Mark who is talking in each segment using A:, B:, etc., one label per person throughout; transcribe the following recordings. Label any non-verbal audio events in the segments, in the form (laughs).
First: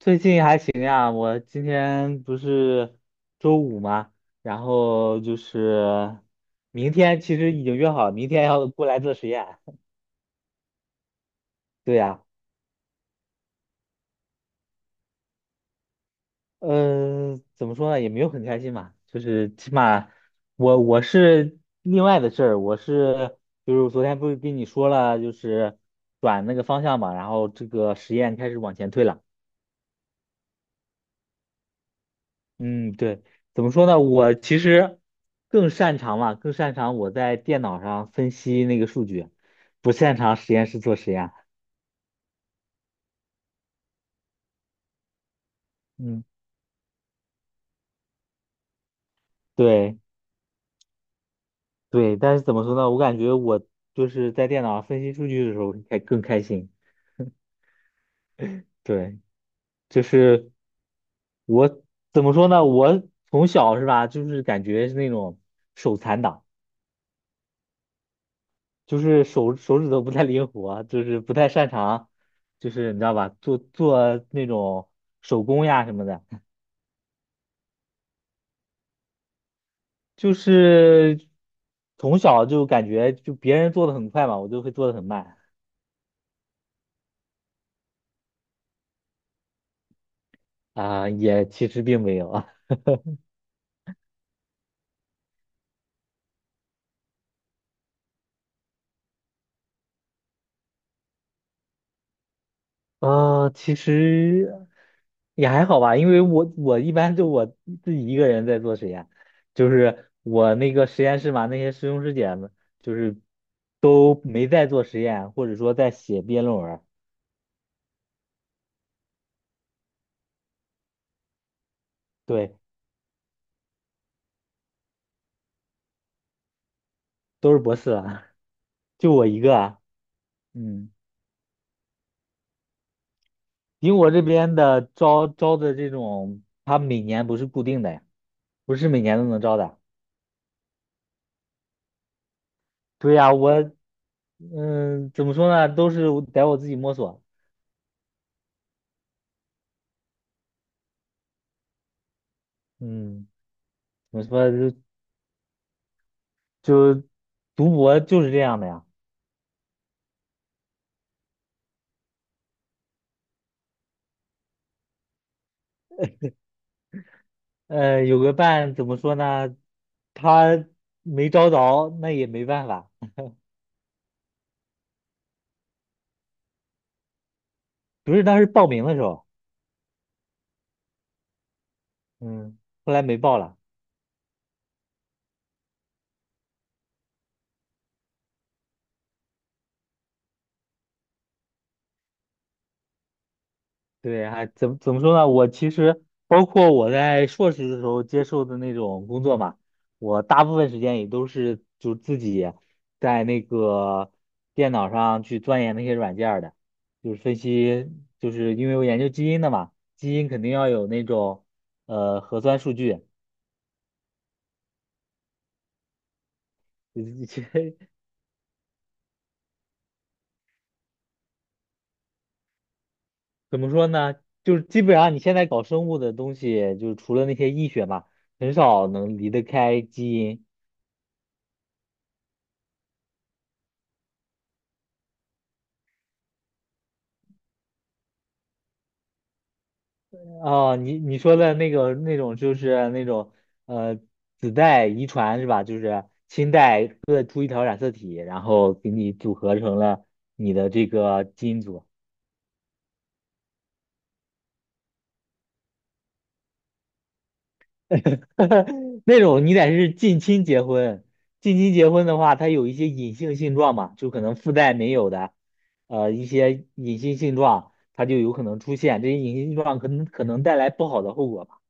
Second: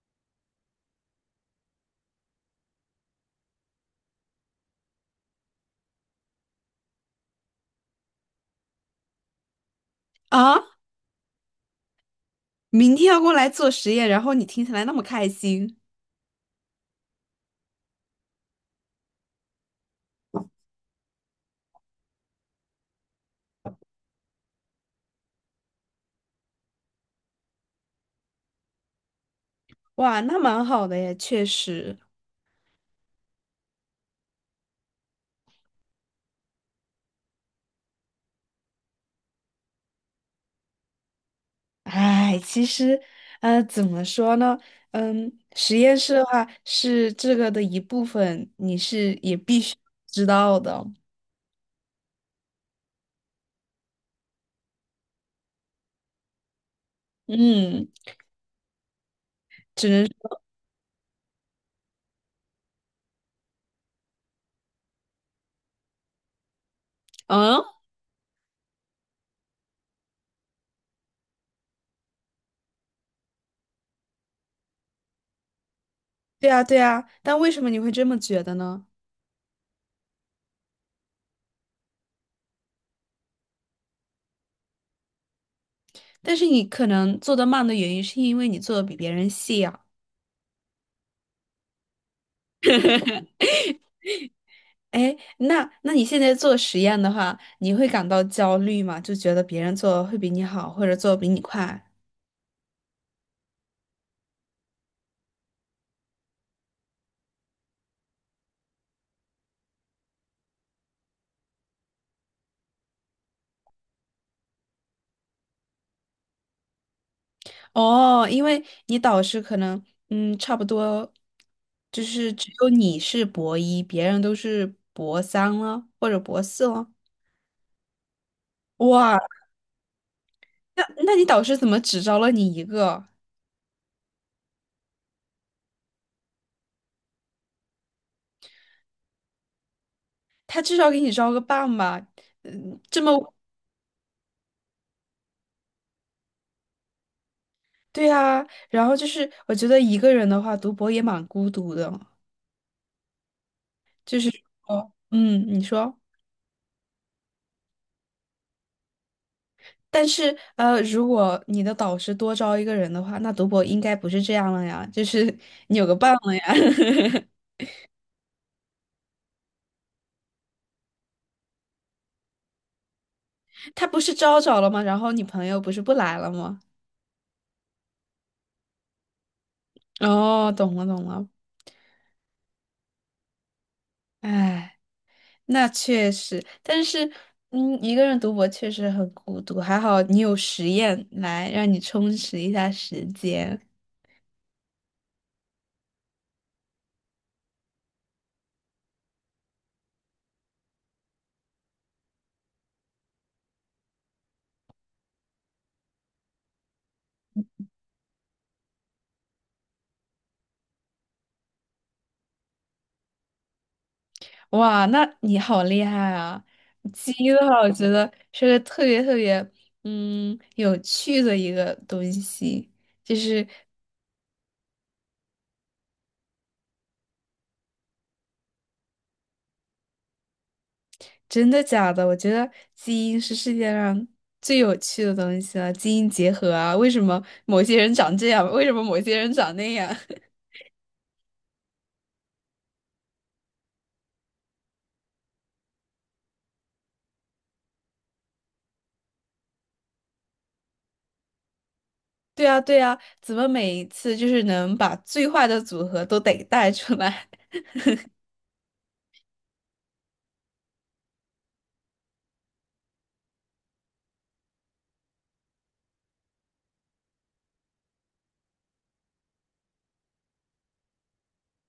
A: 最近还行呀，我今天不是周五嘛，然后就是明天其实已经约好了，明天要过来做实验。
B: 啊，
A: (laughs) 对呀，
B: 明天要过来做实验，然后你听起来那么开心。
A: 嗯，怎么说呢，也没有很开心嘛，就是起码我是另外的事儿，我是就是昨天不是跟你说了，就是转那个方向嘛，然后这个实验开始往前推了。
B: 哇，那蛮好的耶，确实。
A: 嗯，对，怎么说呢？我其实更擅长嘛，更擅长我在电脑上分析那个数据，不擅长实验室做实验。
B: 哎，其实，怎么说呢？嗯，实验室
A: 嗯，
B: 的话是这个的一部分，你是也必须
A: 对
B: 知道的。
A: 对，但是怎么说呢？我感觉我就是在电脑上分析数据的时候还更开心。
B: 嗯，
A: 对，
B: 只
A: 就
B: 能，
A: 是我怎么说呢？我从小是吧，就是感觉是那种手残党，
B: 嗯，
A: 就是手指头不太灵活，就是不太擅长，就是你知道吧，做做那种手工呀什么的。
B: 对啊，对啊。但为什么你会这么觉得呢？
A: 就是从小就感觉就别人做的很快嘛，我就会做的很慢
B: 但是你可能做得慢的原因，是因为你做的比别人细啊。
A: 啊，也其实并没有啊，
B: 哎，那你现在做实验的话，你会感到焦虑吗？就觉得别人做会比你好，或者做得比你快？
A: 其实也还好吧，因为我一般就我自己一个人在做实验，就是我那个实验室嘛，那些师兄师姐们就是都没在做实验，或者说在写毕业论文儿
B: 哦，因为你导师可能，嗯，差不多，就是只
A: 对，
B: 有你是博一，别人都是博三了，或者博四了。
A: 都是博士了，(laughs) 就
B: 哇，
A: 我一个啊，
B: 那
A: 嗯，
B: 那你导师怎么只招了你一个？
A: 因为我这边的招的这种，他每年不是固定的呀。不是每年都能招的。
B: 他至少给你招个半吧？嗯，这
A: 对呀，
B: 么，
A: 我嗯，怎么说呢，都是我得自己摸索。
B: 对啊。然后就是，我觉得一个人的话，读博也蛮孤独的。
A: 嗯，怎么说就
B: 哦，嗯，你说。
A: 就读博就是这样的呀。
B: 但是，如果你的导师多招一个人的话，那读博应该不是这样了呀，就是你有个伴了呀。(laughs)
A: 有个伴怎么说呢，他没招着，那也没办法。
B: 他不是招着了吗？然后你朋友不是不来了吗？
A: 不是当时报名的时候，
B: 哦，懂了懂了。
A: 嗯，后来没报了。
B: 哎，那确实，但是，嗯，一个人读博确实很孤独。还好你有实验来让你充实一下时间。
A: 对，还怎么说呢？我其实包括我在硕士的时候接受的那种工作嘛，我大部分时间也都是就自己在那个电脑上去钻研那些软件儿的，就是分析，就是因为我研究基因的嘛，基因肯定要有那种核酸数据，
B: 哇，那你好厉害啊！基
A: (laughs)
B: 因的
A: 其
B: 话，我觉
A: 实
B: 得是个特别特别有趣的一个东西，就是
A: 怎么说呢？就是基本上你现在搞生物的东西，就是除了那些医学嘛，很少能离得开基因。
B: 真的假的？我觉得基因是世界上最有趣的东西了，基因结合啊，为什么某些人长这样，为什么某些人长那样？
A: 哦，你说的那个那种就是那种呃子代遗传是吧？就是亲代各出一条染色体，然后给你组合成了你的这个基因组。
B: (laughs) 对啊，对啊，怎么每一次就是能把最坏的组合都得带出来？
A: (laughs) 那种你得是近亲结婚，近亲结婚的话，它有一些隐性性状嘛，就可能父代没有的，一些隐性性状，它就有可能出现，这些隐性性状可能带来不好的后果吧。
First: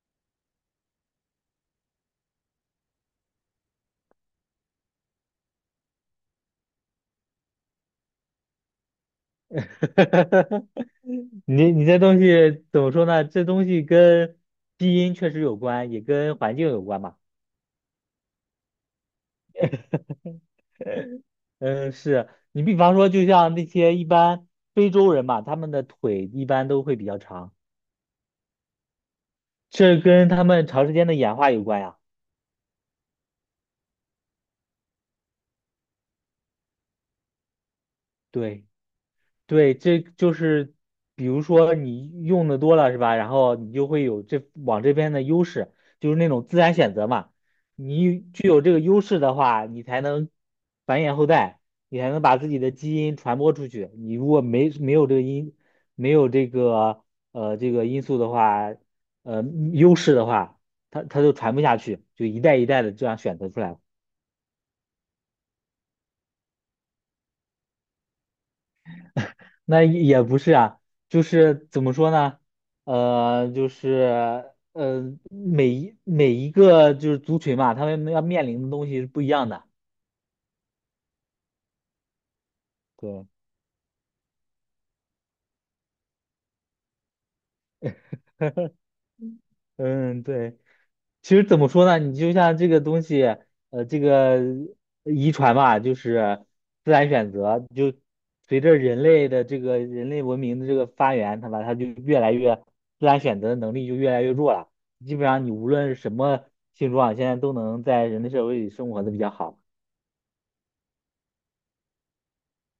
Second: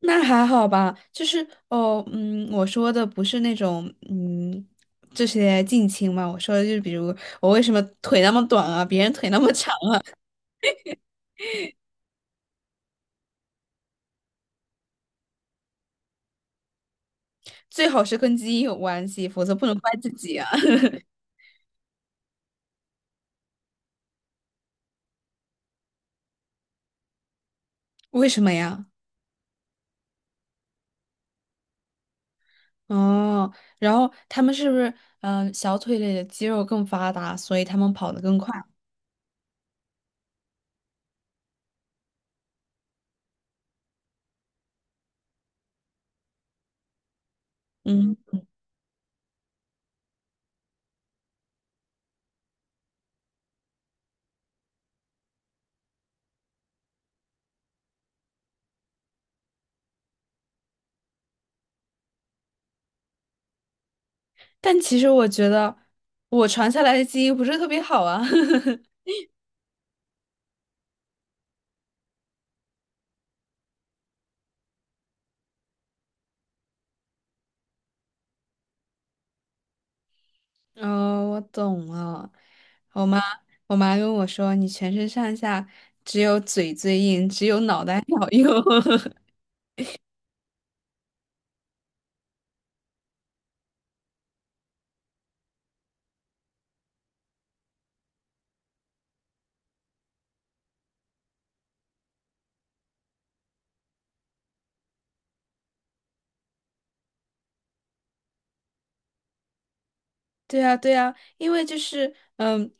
B: 那还好吧，就是哦，嗯，我说的不是那种，嗯，这些近亲嘛，我说的就是比如我为什么腿那么短啊，别人腿那么长。(laughs)
A: (laughs) 你这东西怎么说呢？这东西跟基因确实有关，也跟环境有关吧？
B: 最好是跟基因有关系，否则不能怪自己啊。(laughs)
A: 嗯，是你比方说，就像那些一般非洲人嘛，他们的腿一般都会比较长，
B: 为什么呀？
A: 这跟他们长时间的演化有关呀。
B: 哦，然后他们是不是小腿里的肌肉更发达，所以他们跑得更快？
A: 对。对，这就是比如说你用的多了是吧？然后你就会有这往这边的优势，就是那种自然选择嘛。
B: 嗯，
A: 你具有这个优势的话，你才能繁衍后代，你才能把自己的基因传播出去。你如果没有这个因，没有这个这个因素的话，呃优势的话，它就传不下去，就一代一代的这样选择出来了。
B: 但其实我觉得我传下来的基因不是特别好啊。(laughs)
A: 那也不是啊，就是怎么说呢？呃，就是呃，每一个就是族群嘛，他们要面临的东西是不一样的。
B: 哦，我懂了。我妈，
A: 对，
B: 我妈跟我说，你全身上下只有嘴最硬，只有脑袋好用。(laughs)
A: 嗯，对。其实怎么说呢？你就像这个东西，这个遗传嘛，就是自然选择，就随着人类的这个人类文明的这个发源，它吧，它就越来越自然选择的能力就越来越弱了。基本上你无论是什么性状，现在都能在人类社会里生活的比较好。
B: 对啊，对啊，因为就是嗯，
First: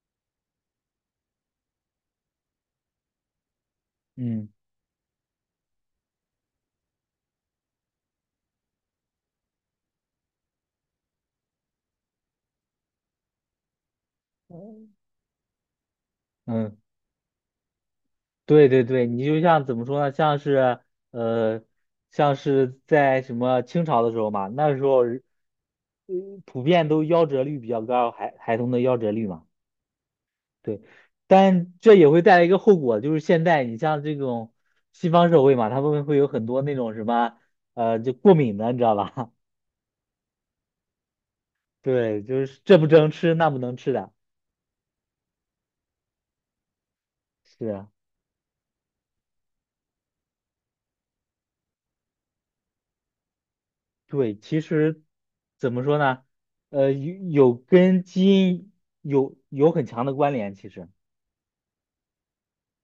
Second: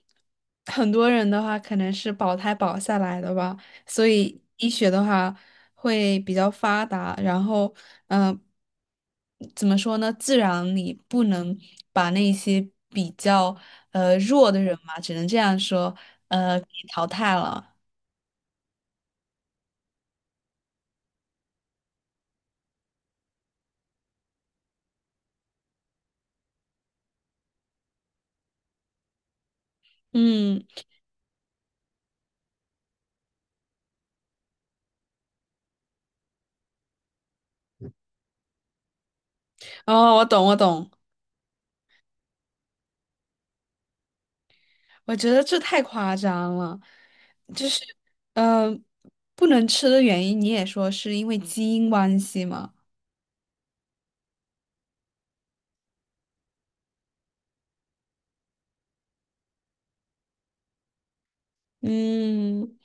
B: 很多人的话可能是保胎保下来的吧，所以
A: 嗯
B: 医学的话会比较发达。然后，嗯、怎么说呢？自然你不能把那些比较弱的人嘛，只能这样说，呃，给
A: 嗯。
B: 淘汰了。
A: 对对对，你就像怎么说呢？像是呃，像是在什么清朝的时候嘛，那时候嗯普遍都夭折率比较高，孩童的夭折率嘛，
B: 嗯。
A: 对。但这也会带来一个后果，就是现在你像这种西方社会嘛，他们会有很多那种什么就过敏的，你知道吧？
B: 哦，我懂，我懂，
A: (laughs) 对，就是这不能吃，那不能吃的，
B: 我觉得这太夸张了，
A: 是
B: 就是，
A: 啊。
B: 嗯、不能吃的原因，你也说是因为基因关系嘛？
A: 对，其实怎么说呢？有跟基因有很强的关联。其实，
B: 嗯，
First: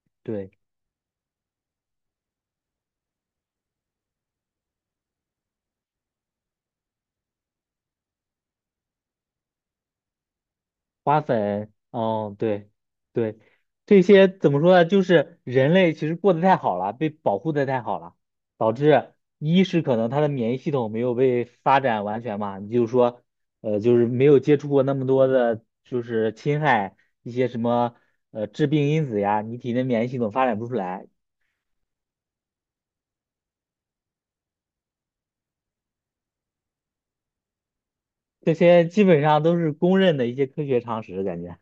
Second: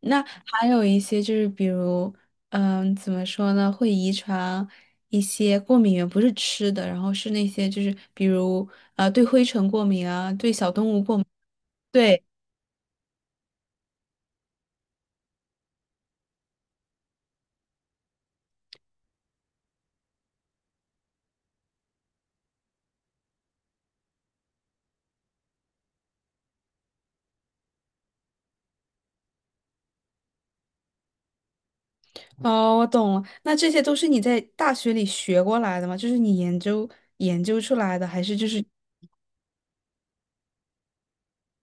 B: 那
A: 对，
B: 还有一些就是，比如，怎么说呢，会遗传一些过敏源，不是吃的，然后是那些就是，比如，对灰尘过敏啊，对小动物过
A: 花
B: 敏。
A: 粉，
B: 对，
A: 哦，对，对，这些怎么说呢？就是人类其实过得太好了，被保护的太好了，导致一是可能他的免疫系统没有被发展完全嘛，你就是说，就是没有接触过那么多的，就是侵害一些什么致病因子呀，你体内免疫系统发展不出来。
B: 哦，我懂了，那这些都是你在大学里学过来的吗？就是你研究出来的，还是就
A: 这
B: 是？
A: 些基本上都是公认的一些科学常识，感觉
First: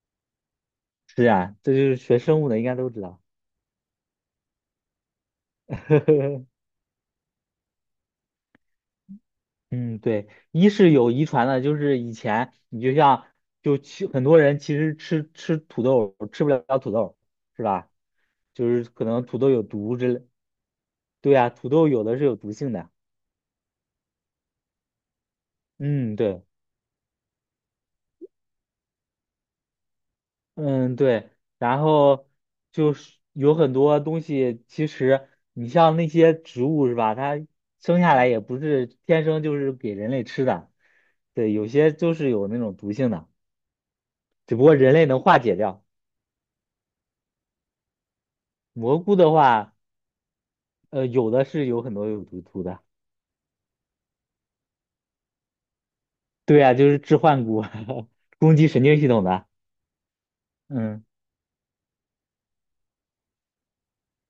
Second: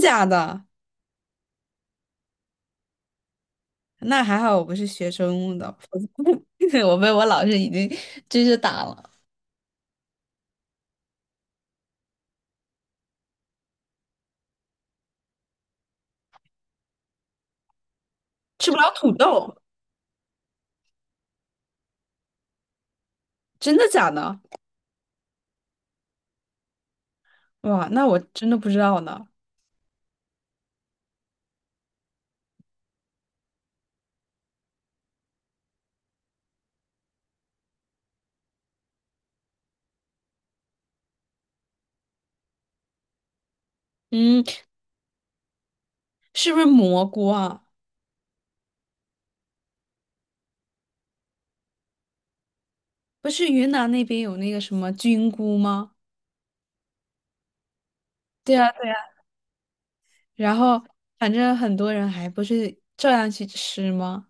B: 真假的？
A: 是啊，这就是学生物的应该都知道。
B: 那还好我不是学生物的，(laughs)
A: (laughs)
B: 我被我老师已经追是打了。
A: 嗯，对，一是有遗传的，就是以前你就像就其很多人其实吃土豆吃不了土豆，是吧？就
B: 吃不
A: 是
B: 了
A: 可
B: 土
A: 能土豆
B: 豆，
A: 有毒之类。对啊，土豆有的是有毒性的。
B: 真的假的？
A: 嗯，对。
B: 哇，那我真的不知道呢。
A: 嗯，对，然后就是有很多东西，其实你像那些植物是吧？它生下来也不是天生就是给人类吃的，对，有些就是有那种毒性的，
B: 嗯，
A: 只不过人类能化解掉。
B: 是不是蘑菇啊？
A: 蘑菇的话，有的是有很多有毒的，
B: 不是云南那边有那个什么菌菇吗？
A: 对啊，就是致幻菇，(laughs)
B: 对
A: 攻击
B: 呀
A: 神
B: 对呀，
A: 经系统的，
B: 然后
A: 嗯。
B: 反正很多人还不是照样去吃吗？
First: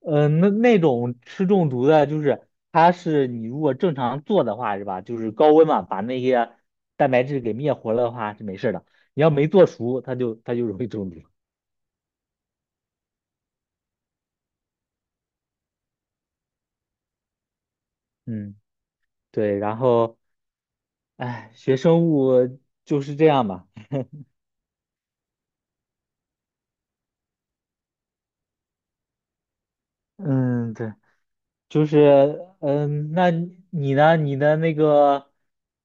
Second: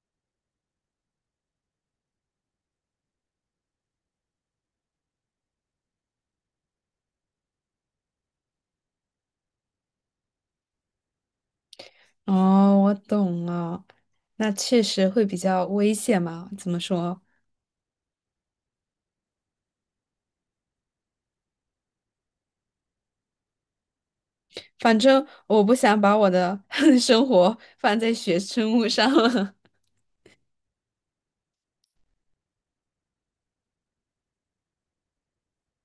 A: 嗯，那那种吃中毒的，就是它是你如果正常做的话，是吧？就是高温嘛，把那些蛋白质给灭活了的话是没事儿的。你要没做熟，它就容易中毒。
B: 哦，我懂了，那确实会比较危险嘛？怎么说？
A: 嗯，对。然后，哎，学生物就是这样吧。
B: 反正我不想把我的 (laughs) 生活放在学生物上了。
A: 嗯，对，就是嗯，那你呢？你的那个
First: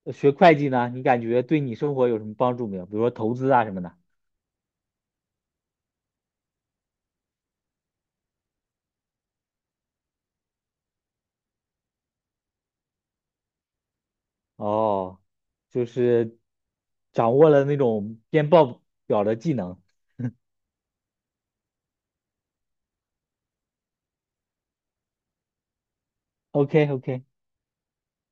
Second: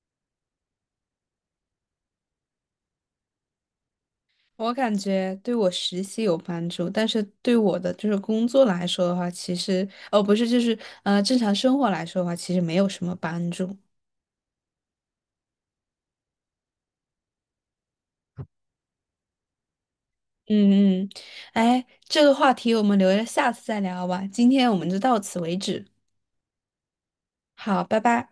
A: 学会计呢？你感觉对你生活有什么帮助没有？比如说投资啊什么的。
B: (laughs) 我感觉对我实习有帮助，但是对我的就是工作来说的话，其实哦不是，就是正常生活来说的话，其实没有什么帮助。
A: 哦，就是掌握了那种编报表的技能。
B: 嗯嗯，哎，这个话题我们留着下次再聊吧，今天我们就到此为止。
A: OK OK，
B: 好，拜拜。